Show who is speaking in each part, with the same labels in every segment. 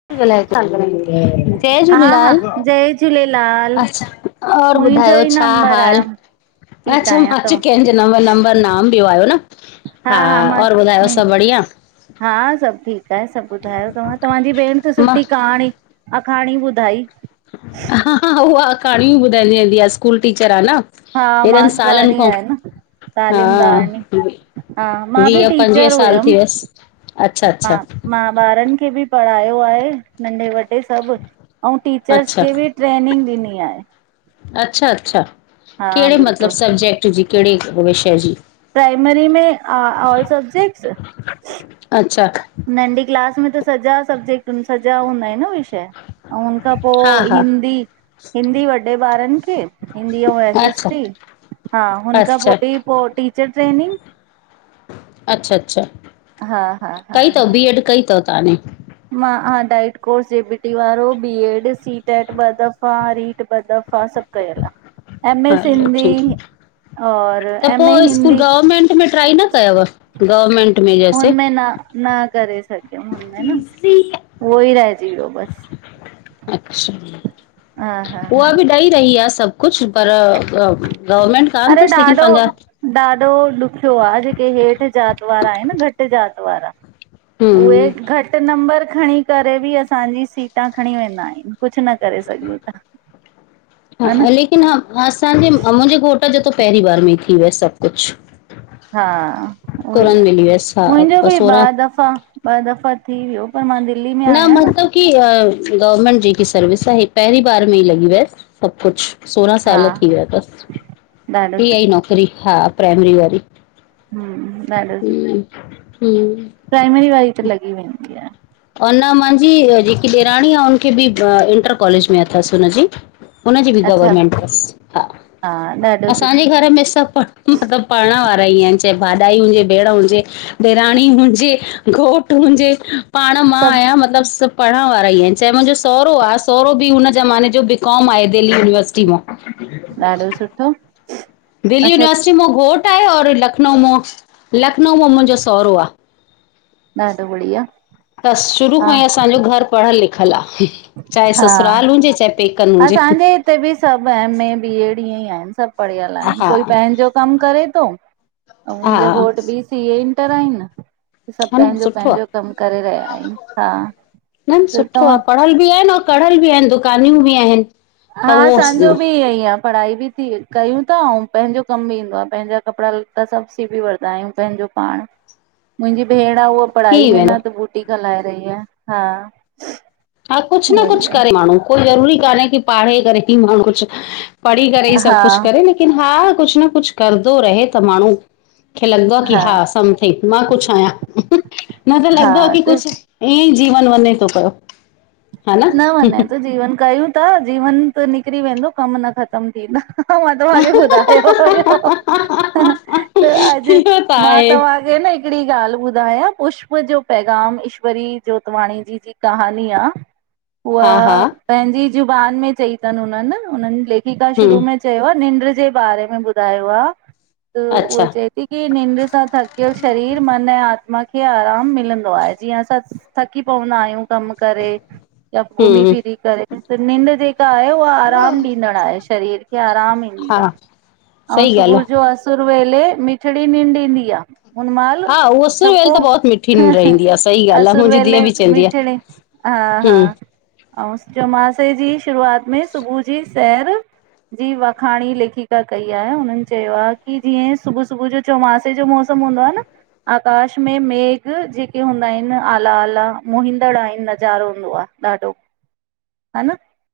Speaker 1: [inaudible] जय
Speaker 2: हा हा
Speaker 1: झूलेलाल!
Speaker 2: जय झूलेलाल
Speaker 1: अच्छा! और,
Speaker 2: मुंहिंजो
Speaker 1: ॿुधायो
Speaker 2: ई
Speaker 1: छा
Speaker 2: नंबर
Speaker 1: हाल?
Speaker 2: आहे ठीकु
Speaker 1: अच्छा!
Speaker 2: आहियां
Speaker 1: मांच
Speaker 2: तव्हां
Speaker 1: कंहिंजे नब नंबर नाम ॾ आयो न। हां, और ॿुधायो सभु बढ़िया?
Speaker 2: हां, सभ ठीकु आहे। सभ ॿुधायो तव्हां? तव्हांजी भेण त
Speaker 1: मां
Speaker 2: सुठी कहाणी अखाणी ॿुधाई।
Speaker 1: हा-हा, [unintelligible] उहा अखाणी ई ॿुधाईंदी वेंदी आहे। स्कूल टीचर आहे न।
Speaker 2: हां,
Speaker 1: हेॾनि सालनि
Speaker 2: मास्टराणी
Speaker 1: खां
Speaker 2: आहे न।
Speaker 1: हा
Speaker 2: तालीमदारणी। हां, मां बि
Speaker 1: वीह पंजवीह
Speaker 2: टीचर
Speaker 1: साल थी
Speaker 2: हुयमि।
Speaker 1: वियसि अच्छा अच्छा
Speaker 2: हां, मां ॿारनि खे बि पढ़ायो आहे। नंढे वॾे सभ। ऐं टीचर्स खे बि ट्रेनिंग ॾिनी आहे।
Speaker 1: अच्छा-अच्छा!
Speaker 2: हा
Speaker 1: कहिड़े मतलब
Speaker 2: बिल्कुलु
Speaker 1: सब्जेक्ट जी? कहिड़े विषय जी?
Speaker 2: प्राइमरी में अं ऑल सब्जेक्ट्स
Speaker 1: अछा
Speaker 2: नंढी क्लास में त सॼा सब्जेक्ट सॼा हूंदा आहिन न विषय ऐं हुन खां
Speaker 1: हा
Speaker 2: पोइ
Speaker 1: हा
Speaker 2: हिंदी हिंदी वॾे ॿारन खें हिंदी ओ एस एस
Speaker 1: अच्छा
Speaker 2: टी हा हुन खां
Speaker 1: अच्छा
Speaker 2: पोई बी पोइ टीचर ट्रेनिंग
Speaker 1: अछा अछा
Speaker 2: हा हा हा
Speaker 1: कई
Speaker 2: हा
Speaker 1: थव बीएड कई थव तहां ने
Speaker 2: मां हा डाइट कोर्स जे बी टी वारो बी एड सी टेट ॿ दफ़ा रीट ॿ दफ़ा तहां सभ कयल आह एम एस
Speaker 1: हलो
Speaker 2: सिंधी
Speaker 1: ठीकु
Speaker 2: और एम ए हिंदी
Speaker 1: गवर्नमेंट में ट्राई न कयव गवर्नमेंट में जैसे
Speaker 2: हुनमें न न करे सघियम हुनमें न उहो ई रहजी वियो बस
Speaker 1: अछा
Speaker 2: हा हा हा
Speaker 1: उहा बी ॾई रही आह सभ कुछ पर गवर्नमेंट
Speaker 2: अरे ॾाढो ॾाढो ॾुखियो आह जेके हेठ जात वारा आहिन घट जात वारा उहे
Speaker 1: हम्म
Speaker 2: घट नंबर खणी करे बी असांजी सीटा खणी वेंदा आहिन कुछ न करे सघूं था
Speaker 1: हा ले लेकिन हां असांजे मुंहिंजे घोट जो त पहिरीं बार में ई थी वियोस सभ कुछ
Speaker 2: हां उह ई आह
Speaker 1: मिली वियसि हा
Speaker 2: मुंहिंजो
Speaker 1: ब
Speaker 2: बी
Speaker 1: सोरहं
Speaker 2: ॿ दफ़ा ॿ दफ़ा थी वियो पर मां दिल्ली में आहियां न
Speaker 1: की गवर्मेंट जेकी सर्विस आह हे पहिरीं बार में ई लॻी वयस सभ कुछ सोरहां
Speaker 2: हा
Speaker 1: साल थी विया थस
Speaker 2: ॾाढो
Speaker 1: इहाही ई
Speaker 2: सुठो
Speaker 1: नौकरी हां प्राइमरी वारी
Speaker 2: हम्म ॾाढो सुठो
Speaker 1: हम्म हम्म
Speaker 2: प्राइमरी वारी त लॻी वेंदी आह
Speaker 1: ऐं न महांजी जेकी ॾेराणी आह हुनखे भी इंटर कॉलेज में अथस हुनजी हुनजी बी
Speaker 2: अच्छा
Speaker 1: गवर्मेंट थस हा
Speaker 2: ॾाढो सुठो
Speaker 1: असांजे घर में सभ मतलब पढ़ण वारा ई आहिन चाहे भाॼाई हुजे भेण हुजे ॾेराणी हुजे घोट हूंजे पाण मां
Speaker 2: सभु
Speaker 1: आहियां मतलब सभ पढ़ण वारा ई आहिन चाहे मुंहिंजो सोहरो आह सोहरो बी हुन ज़माने जो बीकॉम आहे दिल्ली यूनिवर्सिटी मां
Speaker 2: ॾाढो सुठो
Speaker 1: दिल्ली
Speaker 2: अच्छा
Speaker 1: यूनिवर्सिटी मां घोट आहे और लखनऊ मां लखनऊ मा मुंहिंजो सोहरो आ।
Speaker 2: ॾाढो बढ़िया
Speaker 1: तस शुरु
Speaker 2: हा
Speaker 1: खा ई अस। असां जो घर पढ़ियल लिखियल आ चाहे
Speaker 2: हा
Speaker 1: ससुराल हुजे चाहे। पेकनि हुजे
Speaker 2: असांजे हिते बी सभ एमए, बीएड ईअंई आहिन सभ पढ़ियल
Speaker 1: हा
Speaker 2: आहिन
Speaker 1: हा
Speaker 2: कोई पंहिंजो। कम करे तो अऊं मुंहिंजो
Speaker 1: हा
Speaker 2: घोट बी सीए इंटर आहिन। सभ
Speaker 1: न
Speaker 2: पहिंजो
Speaker 1: सुठो आ।
Speaker 2: पहिंजो कम करे रहिया आहिन, हा त तहां?
Speaker 1: फल बी आहिन ओर कढ़ल बी आहिन दुकानियूं बी आहिन।
Speaker 2: हां असांजो बी ईयई आ। पढ़ाई बी थी कयूं था, अऊं पंहिंजो कमु बी ईंदो आ पंहिंजा कपड़ा लत्ता सभ सिभी वठदा आहियूं पंहिंजो पाण। मुंहिंजी भेण आ उहा
Speaker 1: थी
Speaker 2: पढ़ाई में
Speaker 1: वेंदो
Speaker 2: न त बूटीक हलाए रही आह हां
Speaker 1: हा कुछ न कुछ करे माण्हूं कोई जरूरी काने की पढ़ी करे ही माण्हू कुछ पढ़ी करे ई सभ
Speaker 2: हा
Speaker 1: कुछ करे, लेकिन हा कुछ न कुछ करदो ही रहे त माण्हू। खे लॻंदो आ की हा समथिंग, मां कुछ आहियां न त
Speaker 2: हा
Speaker 1: लगदो आ की
Speaker 2: त
Speaker 1: कुछ। ईंयईं जीवन वञें तो पयो।
Speaker 2: न वनें तो जीवन, कयूं ता जीवन त निकिरी वेंदो, कम नथा कम थींदा, मां तव्हांखे ॿुधायो हुयो। त अॼु
Speaker 1: इहो त
Speaker 2: मां
Speaker 1: आहे
Speaker 2: तव्हां तोखे न हिकिड़ी ॻाल्हि ॿुधायां पुष्प जो पैग़ाम, ईश्वरी जोतवाणी जी, जी कहानी आ उआ
Speaker 1: हा हा
Speaker 2: पंहिंजी ज़ुबान में चई अथनि उननि, उननि लेखिका शुरू
Speaker 1: हम्म
Speaker 2: में चयो आ निंड जे बारे में ॿुधायो आ त
Speaker 1: अच्छा
Speaker 2: उअ चए की निंड सां थकियल शरीर मन ऐं आत्मा खे आराम मिलंदो आहे, जीअं असां थकी पवंदा आहियूं कम करे या घुमी
Speaker 1: हम्म
Speaker 2: फिरी करे, त निंड जेका आहे उहा आराम ॾींदड़ आहे शरीर खे आराम ई
Speaker 1: हा
Speaker 2: ईआ, औं
Speaker 1: सही ॻाल्हि
Speaker 2: सुबुह
Speaker 1: आहे
Speaker 2: जो असुर वेले मिठड़ी निंड ईंदी आ उनमाल
Speaker 1: हा उहो असुर
Speaker 2: सभ
Speaker 1: वेल
Speaker 2: को
Speaker 1: त बहुत मिठी
Speaker 2: हुं
Speaker 1: निंड
Speaker 2: हुं
Speaker 1: ईंदी आहे सही ॻाल्हि आहे
Speaker 2: आसुर
Speaker 1: मुंहिंजी
Speaker 2: वेले
Speaker 1: धीअ बि चवंदी आहे
Speaker 2: मिठड़ी
Speaker 1: हम्म
Speaker 2: हा-हा। औं, चौमासे जी शुरुआत में सुबूह जी सैर जी वाखाणी लेखिका कई आहे, हुननि चयो आ, कि जीअं सुबूह सुबूह जो चोमासे जो मौसम हूंदो आ न आकाश में मेघ, जेके हूंदा आहिनआला- आला मोहींदड़ आहिन नज़ारो हूंदो आ ॾाढो। हान,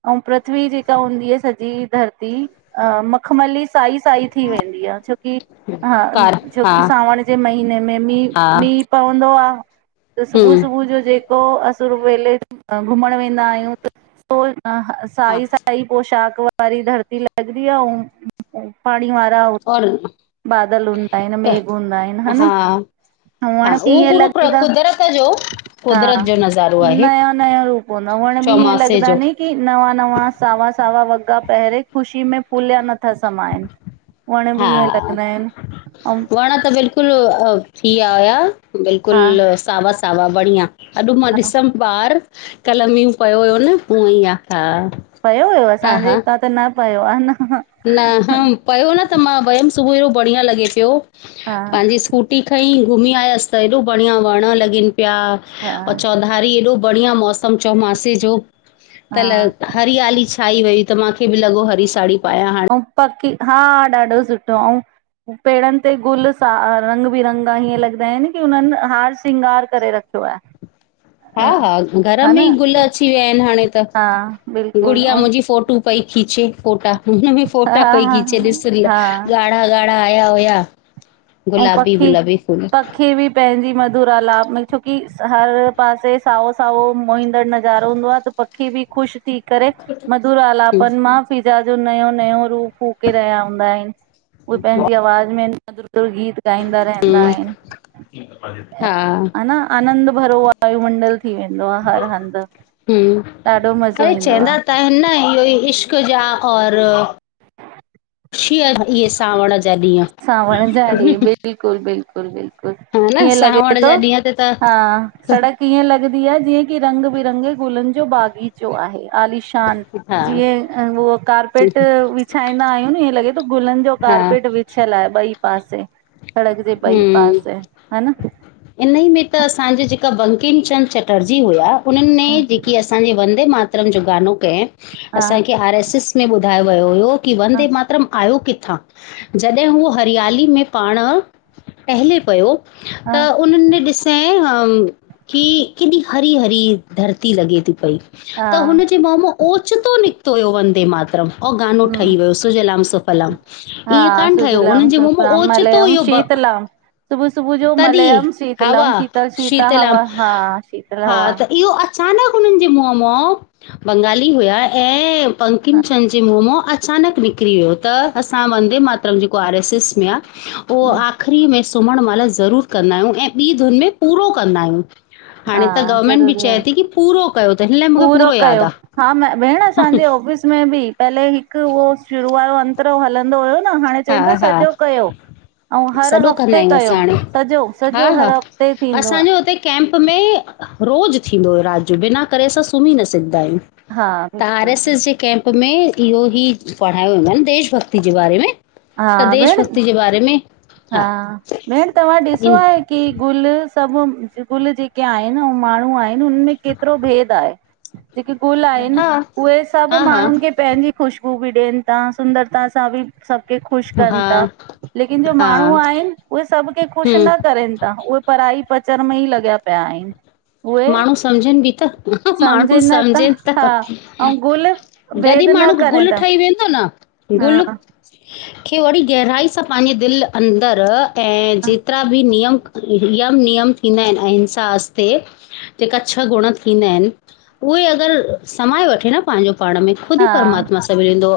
Speaker 2: अऊं पृथ्वी जेका हूंदी आ सॼी धरती अं मखमली साई साई थी वेंदी आ छोकी हा!
Speaker 1: कार हा
Speaker 2: छोकी सावण जे महीने में मींहु
Speaker 1: हा
Speaker 2: मींहु पवंदो आ त सुबुह
Speaker 1: हम्म
Speaker 2: सुबुह जो जेको असुर वेले त घुमण वेंदा आहियूं, त तां
Speaker 1: हा
Speaker 2: साई-साई पोशाक वारी धरती लगदी आ औं पाणी वारी। ता
Speaker 1: और
Speaker 2: बादल हूंदा आहिन,
Speaker 1: त
Speaker 2: मेघ हूंदा आहिन हा न। हुअंण
Speaker 1: हा
Speaker 2: बि
Speaker 1: उहो
Speaker 2: ईएंं
Speaker 1: पूरो प्र
Speaker 2: लॻदा,
Speaker 1: कुदरत जो कुदरत
Speaker 2: हा।
Speaker 1: जो नज़ारो आहे
Speaker 2: नया। नयों रूप न, वण बि ईयें
Speaker 1: चौमासे
Speaker 2: लगदा
Speaker 1: जो
Speaker 2: नीं कि नवां-नवां, सावा-सावा वग्ग़ा पहरे खु‌‌शी में फुलिया नथा समाइनि वण बि ईयें
Speaker 1: हा
Speaker 2: लॻंदा आहिन औं
Speaker 1: वण त बिल् कुलु थी विया हुया
Speaker 2: हा
Speaker 1: बिल्कुलु सावा-सावा बढ़ियां, अॼु मां
Speaker 2: हा
Speaker 1: ॾिसम। ॿाहर कल मींहुं पयो हुयो न हुअं ई आ, हा!
Speaker 2: पयो हुयो
Speaker 1: हा
Speaker 2: असांजे
Speaker 1: हा
Speaker 2: हितां त न पयो आ न ह ह।
Speaker 1: न ह पयो न त मां वयियमि सुबुह जो बढ़िया लॻे पियो,
Speaker 2: हा
Speaker 1: पंहिंजी स्कू टी खईं घुमीं आयसि त हेॾो बढ़िया वण लॻनि पिया
Speaker 2: हा
Speaker 1: औं चौधा हरी एॾो बढ़ियां मौसम चौमासे जो त ल
Speaker 2: हा
Speaker 1: हरीआली छाई वई, त माखे बि लॻो हरी साड़ी पायां हाणे।
Speaker 2: ऐं पकी हा ॾाढो सुठो ऐं पेड़नि ते गुल सा रंग बिरंगा हीअं लॻंदा आहिन, की हुननि हार श्रंगार करे रखियो आ। [inaudible]
Speaker 1: हा-हा घर में ई गुल अची विया आहिन हाणे त,
Speaker 2: हा बिल्कुलु
Speaker 1: गुड़िया मुंहिंजी फोटू पई खीचे फ़ोटा, हुनमें
Speaker 2: ऐं
Speaker 1: फोटा
Speaker 2: हा
Speaker 1: पई
Speaker 2: हा
Speaker 1: खीचे, ॾिस रील
Speaker 2: हा
Speaker 1: ॻाढ़ा- ॻा़ढ़ा आया हुया।
Speaker 2: ऐं पखी
Speaker 1: गुलाबी-गुलाबी फूल।
Speaker 2: पखी बि पंहिंजी मधुरालाप में छोकी हर पासे साओ-साओ मोहंदड़ नज़ारो हूंदो आ त पखी बि ख़ुश थी करे, मधुर आलापन मां फिजा जो नयो-नयो रूप फूके रहिया हूंदा आहिन उहे पंहिंजी आवाज़ में मधुर मधुर गीत ॻाईंदा रहंदा आहिनि
Speaker 1: हा हम्म
Speaker 2: हना आनंद भरो वायुमंडल थी वेंदो आ हर हंधि ॾाढो मज़ो
Speaker 1: अरे
Speaker 2: ईंदो आ
Speaker 1: चवंदा त हिन इहो ई इश्क़ जा और ख़ुशीअ जा इहे सावण जा ॾींहं
Speaker 2: सावण जा ॾींहं बिल्कुलु, बिल्कुलु, बिल्कुलु
Speaker 1: हा न
Speaker 2: ईअं लॻे
Speaker 1: सावण
Speaker 2: थो
Speaker 1: जा ॾींहं ते त
Speaker 2: हा सड़क ईअं लॻदी आहे जीअं की रंग बिरंगे गुलनि जो बागीचो आहे आलीश शान
Speaker 1: हा
Speaker 2: जीअं उहो कारपेट विछाईंदा आहियूं न ईंहे लॻे थो गुलनि जो
Speaker 1: हा
Speaker 2: कार्पेट विछियल आहे ॿई पासे, सड़क जे ॿई पासे ह न
Speaker 1: इनही में त असांजे जेका बंकिमचंद चटर्जी हुया उन्हनि
Speaker 2: हा
Speaker 1: में जेकी असांजे वंदे मात तरम जो गानो कएं
Speaker 2: हा
Speaker 1: असांखे आर एस एस में ॿुधायो वियो हुयो कि
Speaker 2: हा
Speaker 1: वंदे मातरम आहियो किथां? जॾहिं हूअ हरियाली में पाण टहिले पयो
Speaker 2: हा
Speaker 1: त उन्हनि ने ॾिसें अं हम की केॾी हरी-हरी धरती लॻे थी पई
Speaker 2: हा
Speaker 1: त हुनजे मुंह मों ओचितो निकितो हुयो वंदे मातरम अंऊँ गानो ठही
Speaker 2: हम्म
Speaker 1: वियो सुजलाम सुफलाम ईअं
Speaker 2: हा
Speaker 1: कान ठहियो
Speaker 2: सुजलाम
Speaker 1: उन्हनि जे मुंह मों ओचितो इहो ब
Speaker 2: सुबुह-सुबुह जो
Speaker 1: तॾहिं
Speaker 2: मलयम शीतलम
Speaker 1: हवा
Speaker 2: शीतल शीता
Speaker 1: शीतलाम
Speaker 2: हवा हा शीतल
Speaker 1: हा
Speaker 2: हवा
Speaker 1: त इहो अचानक उन्हनि जे मुंह मों, बंगाली हुया ऐं पंकिम चंद जे मुंह मों अ अचानक निकिरी वियो त असां वंदे मातरम जेको आर एस एस में आ उहो आख़िरी में सुम्हणु महिल ज़रूरु कंदा आहियूं ऐं ॿी धुुनि में पूरो कंदा आहियूं
Speaker 2: हा
Speaker 1: हाणे त गवर्नमेंट बि
Speaker 2: ज़रूरी आ
Speaker 1: चए थी की पूरो कयो त हि
Speaker 2: पूरो कयो हा म भेण असांजे ऑफ़िस में बि पहले हिकु उहो शुरू वारो अंतरो हलंदो हुयो न, हाणे चईनि था
Speaker 1: हा
Speaker 2: सॼो
Speaker 1: हा
Speaker 2: कयो अंऊँ हर
Speaker 1: सॼो कंदा
Speaker 2: हफ़्ते
Speaker 1: आहियूं
Speaker 2: कयो,
Speaker 1: असां हाणे
Speaker 2: सॼो,
Speaker 1: हा
Speaker 2: सॼो
Speaker 1: हा
Speaker 2: हर हफ़्ते थींदो आ
Speaker 1: असांजो हुते कैंप में रोज़ थींदो हुयो राति जो बिना करे असां सुम्ही न सघदा आहियूं
Speaker 2: हा
Speaker 1: त आर
Speaker 2: बिल्कुलु
Speaker 1: एस एस जे कैम्प में इहो ही पढ़ायो वेंदो आहिन देश भक्ति जे बारे में
Speaker 2: हा
Speaker 1: त देश
Speaker 2: भेण
Speaker 1: भक्ति जे बारे में
Speaker 2: हा भेण तव्हां ॾिसो
Speaker 1: इन
Speaker 2: आहे कि गुल सभु गुल जेके आहिनि हो माण्हू आहि हुन में केतिरो भेद आहे जेके गुल आहिनि
Speaker 1: हा
Speaker 2: उहे सभु
Speaker 1: हा हा
Speaker 2: माण्हुनि खे पंहिंजी ख़ुशबू बि ॾियनि था, सुंदरता सां बि सभु खे ख़ुशि कनि
Speaker 1: हा
Speaker 2: था, लेकिन जो
Speaker 1: हा
Speaker 2: माण्हू आहिनि, उहे सभु ख्रे ख़ुशि न
Speaker 1: हम्म
Speaker 2: करेनि था, उहे पराई पचर में ई लॻिया पिया आहिनि उहे
Speaker 1: माण्हू सम्झनि बि त, माण्हू
Speaker 2: सम्झनि न था
Speaker 1: समझेनि त
Speaker 2: हा ऐं गुल भेद
Speaker 1: जॾहिं
Speaker 2: न
Speaker 1: माण्हू
Speaker 2: करनि
Speaker 1: गुल
Speaker 2: था
Speaker 1: ठही वेंदो न, गुल
Speaker 2: हा
Speaker 1: खे वड़ी गहराई सां पांहिंजे दिलि अंदर ऐं जेतिरा बि नियम यम-नियम थींदा आहिनि अहिंसा अस्ते जेका छह गुण थींदा आहिनि, उहे अगरि समाए वठे न पांहिंजो पाण में खुदि ई
Speaker 2: हा
Speaker 1: परमात्मा सां मिलंदो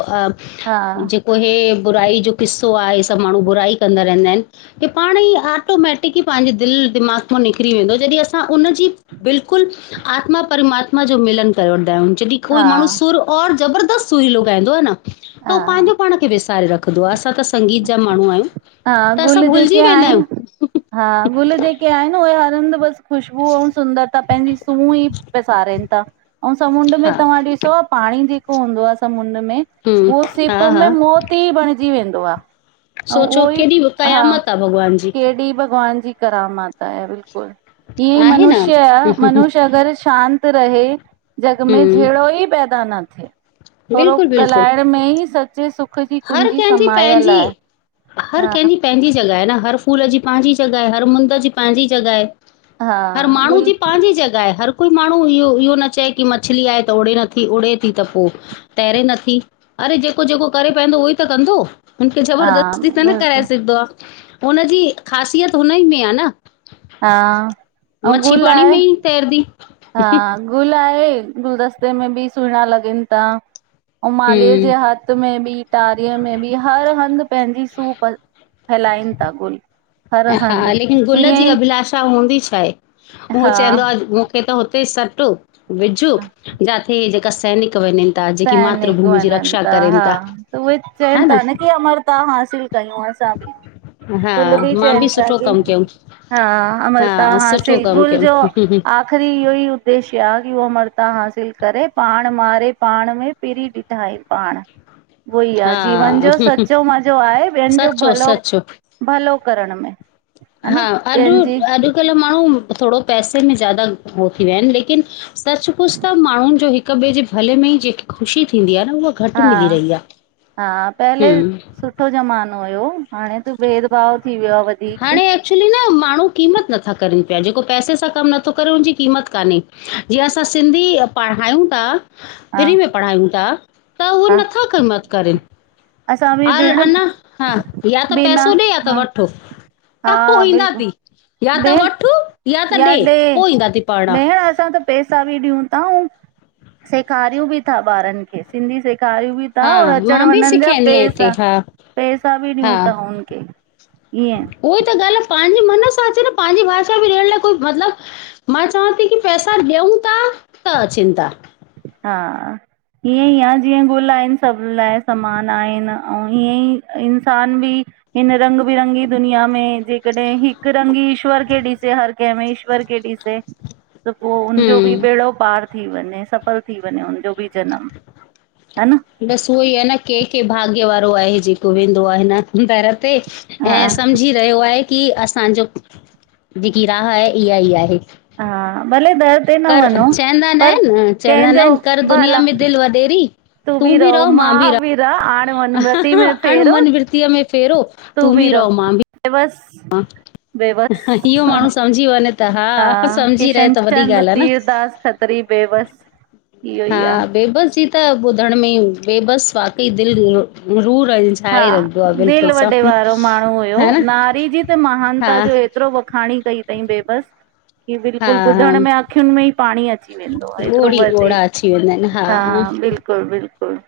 Speaker 2: हा
Speaker 1: पो हे बुराई जो किस्सो आ हे सभु माण्हू बुराई कंदा रहंदा आहिनि की पाणे ई आटोमैटिकली पंहिंजे दिलि दिमाग़ मां निकिरी वेंदो जॾहिं असां उनजी बिल्कुलु आत्मा परमात्मा जो मिलन करे वठदाउंन जॾहिं कोई
Speaker 2: हा
Speaker 1: माण्हू सुर और जबरदस्त सुई लुगाइंदो आ न त
Speaker 2: हा
Speaker 1: हो पंहिंजो पाण खे विसारे रख दुआ सां त संगीत जा माण्हू आहियूं
Speaker 2: हा
Speaker 1: त असां
Speaker 2: गुल जेके
Speaker 1: भुलिजी वेंदा
Speaker 2: आहिनि
Speaker 1: आहियूं
Speaker 2: हा गुल जेके आहिन उहे हर हंधि बसि ख़ुशबू ऐं सुंदरता पंहिंजी सूह ई पसारनि था ऐं समुंड में
Speaker 1: हा
Speaker 2: तव्हां ॾिसो पाणी जेको हूंदो आ समुंड में
Speaker 1: हम्म
Speaker 2: उह
Speaker 1: हा
Speaker 2: सिप
Speaker 1: हा
Speaker 2: में मौती ई बणिजी वेंदो आ।
Speaker 1: सोचो
Speaker 2: उहो ई
Speaker 1: केॾी
Speaker 2: हा
Speaker 1: क़यामत आहे भॻवान जी
Speaker 2: केॾी भॻवान जी करामात आए बिल्कुल, ही
Speaker 1: आहे न
Speaker 2: मनुष्य आ मनुष्य अगर शांत रहे जग में
Speaker 1: हम्म
Speaker 2: झेड़ो ई पैदा न थे। थोरो
Speaker 1: बिल्कुलु बिल्कुलु
Speaker 2: ॻाल्हाइण में ई सचे सुख जी
Speaker 1: हर
Speaker 2: कुंजी
Speaker 1: कंहिंजी
Speaker 2: समायल
Speaker 1: पंहिंजी
Speaker 2: आए।
Speaker 1: हर केंजी पेंजी जॻह आहे न हर फूल जी पांजी जॻह आहे हर मुंद जी पांजी जॻह आए।
Speaker 2: हा
Speaker 1: हर माण्हू
Speaker 2: गुल
Speaker 1: जी पांजी जॻह आहे हर कोई माण्हू इहो इहो न चए की मछली आहे त उड़े नथी उड़े थी त पो तैरे नथी अरे जेको-जेको करे पएदो उहो ई त कंदो हुनखे
Speaker 2: हा
Speaker 1: जबरदस्ती सा न कराए
Speaker 2: बिल्कुलु
Speaker 1: सघदो आ। हुनजी ख़ासियत हुन ई में आ न।
Speaker 2: हा, आऊं
Speaker 1: मच्छी
Speaker 2: गुल
Speaker 1: पाणी
Speaker 2: आहे।
Speaker 1: में ई तैरदी।
Speaker 2: हा गुल आहे गुलदस्ते में बि सुहिणा लॻनि था। आऊं मालीअ जे
Speaker 1: हम्म
Speaker 2: हथ में बि टारीअ में बि हर हंधि पंहिंजी सू प फैलाइन था गुल हर
Speaker 1: हा
Speaker 2: हंधि
Speaker 1: लेकिन गुल जी
Speaker 2: ईअं ई
Speaker 1: अभिलाषा हूंदी छा आहे उहो
Speaker 2: हा
Speaker 1: चवंदो आ त हुते सट विझूं जाते जेका सैनिक वञन।
Speaker 2: सैनिक वञन था हा त उहे चवनि था न की अमरता हासिल कयूं असां बि
Speaker 1: हा, मां बि
Speaker 2: चवन था
Speaker 1: सुठो
Speaker 2: कि
Speaker 1: कमु कयूं
Speaker 2: हा अमरता
Speaker 1: हा सुठो
Speaker 2: हासिल
Speaker 1: कमु
Speaker 2: गुल जो
Speaker 1: कयमि
Speaker 2: आ आख़िरी इहो ई उद्देश्य आ की उह अमरता हासिल करे पाण मारे पाण में पेरी ॾिठाई पाण उहो ई आ
Speaker 1: हा
Speaker 2: जीवन जो सचो मज़ो आहे ॿियनि जो
Speaker 1: सचो
Speaker 2: भलो
Speaker 1: सचो
Speaker 2: भलो करण में
Speaker 1: हा
Speaker 2: न
Speaker 1: अॾु
Speaker 2: ॿियनि जी
Speaker 1: अॾुकल्ह माण्हू थोरो पैसे में ज्यादा हो थी विया आहिन लेकिन सच पुछ त माण्हुनि जो हिक ॿे जे भले में ई जेकी ख़ुशी थींदी आ न उहो
Speaker 2: हा हा, पहले
Speaker 1: हम्म
Speaker 2: सुठो ज़मानो हुयो हाणे त बेर भव थी वियो आ वधीक
Speaker 1: हाणे एक्चुली न माण्हू क़ीमत नथा करनि पिया जेको पैसे सां कमु नथो करे उन जी क़ीमत कान्हे। जीअं असां सिंधी पढ़ायूं था।
Speaker 2: हा
Speaker 1: फ्री में पढ़ायूं था त उहे
Speaker 2: हा
Speaker 1: नथा कम त करन।
Speaker 2: असां बि
Speaker 1: हल
Speaker 2: भेण
Speaker 1: अञा हा या त
Speaker 2: बिना
Speaker 1: पैसो ॾे यां त
Speaker 2: हा
Speaker 1: वठो
Speaker 2: हा
Speaker 1: काथो ईंदा ती
Speaker 2: बिल्कुलु
Speaker 1: या त
Speaker 2: भेण
Speaker 1: वठ या त ॾे पोइ ईंदा ती पढ़ण
Speaker 2: पेसा बि ॾियूं था आऊं सेखारियूं बि था ॿारनि खे सिंधी सेखारियूं बि ता
Speaker 1: हा
Speaker 2: और
Speaker 1: मां
Speaker 2: अचण
Speaker 1: बि
Speaker 2: वञनि जा
Speaker 1: सेखारींदी आहियां हिते
Speaker 2: पैसा
Speaker 1: हा
Speaker 2: पैसा बि
Speaker 1: हा
Speaker 2: ॾियूं था हुन खे। ईअं
Speaker 1: उहोई त ॻाल्ह आ पांजे मन सां अचो न पांजी भाषा में ॾियण लाइ कोई मतब मां चवां थी की पैसा ॾियूं था त अचन था।
Speaker 2: हा, ईीअं ई आ जीअं गुल आहिनि सभु लाइ समान आहिनि ऐं हीअं ई इंसान बि हिन रंग बिरंगी दुनिया में जेकॾहिं हिकु रंगी ईश्वर खेे ॾिसे हर कंहिं में ईश्वर के ॾि से, त पो उनजो बि
Speaker 1: हम्म
Speaker 2: बेड़ो पार थी वञे सभु सफल थी वञे हुनजो बि जनम हा न।
Speaker 1: बस उहो ई आहे न कंहिं कं भाग्य वारो आहे जेको वेंदो आहे न। दर ते
Speaker 2: हा
Speaker 1: ऐं सम्झी चयो आहे की असांजो जेकी राह आहे इहा ई आहे।
Speaker 2: हा भले दर ते न
Speaker 1: कर
Speaker 2: वञो
Speaker 1: चवंदा न
Speaker 2: पर कंहिंजो भला
Speaker 1: िलव डेेरी
Speaker 2: तू बि रहो मां बि रह हाणे वनपती में
Speaker 1: अण
Speaker 2: फेरो
Speaker 1: मन वृतीअ में फेरो
Speaker 2: तू बि रहो बस
Speaker 1: हा इहो माण्हू सम्झी वञञे त त हा सम्झी रहे त वॾी ॻाल्हि
Speaker 2: किशनचंद
Speaker 1: आ न।
Speaker 2: तीरदास खत्री बेबस इहो
Speaker 1: हा
Speaker 2: ई आ
Speaker 1: ब बस [unintelligible] त ॿुधण में बे बस वाक़ई दिल रूर।
Speaker 2: हा दिल वॾे वारो माण्हू हुयो
Speaker 1: हा न
Speaker 2: नारी जी।
Speaker 1: हा
Speaker 2: महानता जो एतिरो वखाणी कई थई बे ब की
Speaker 1: हा
Speaker 2: बिल्कुल
Speaker 1: हा
Speaker 2: ॿुधण में अखियुनि में ई पाणी अची वेंदो आहे हेतिरो
Speaker 1: ॻोढ़ी
Speaker 2: वधे
Speaker 1: ॻोढ़ा अची वेंदा आहिनि
Speaker 2: हा बिल्कुल बिल्कुल।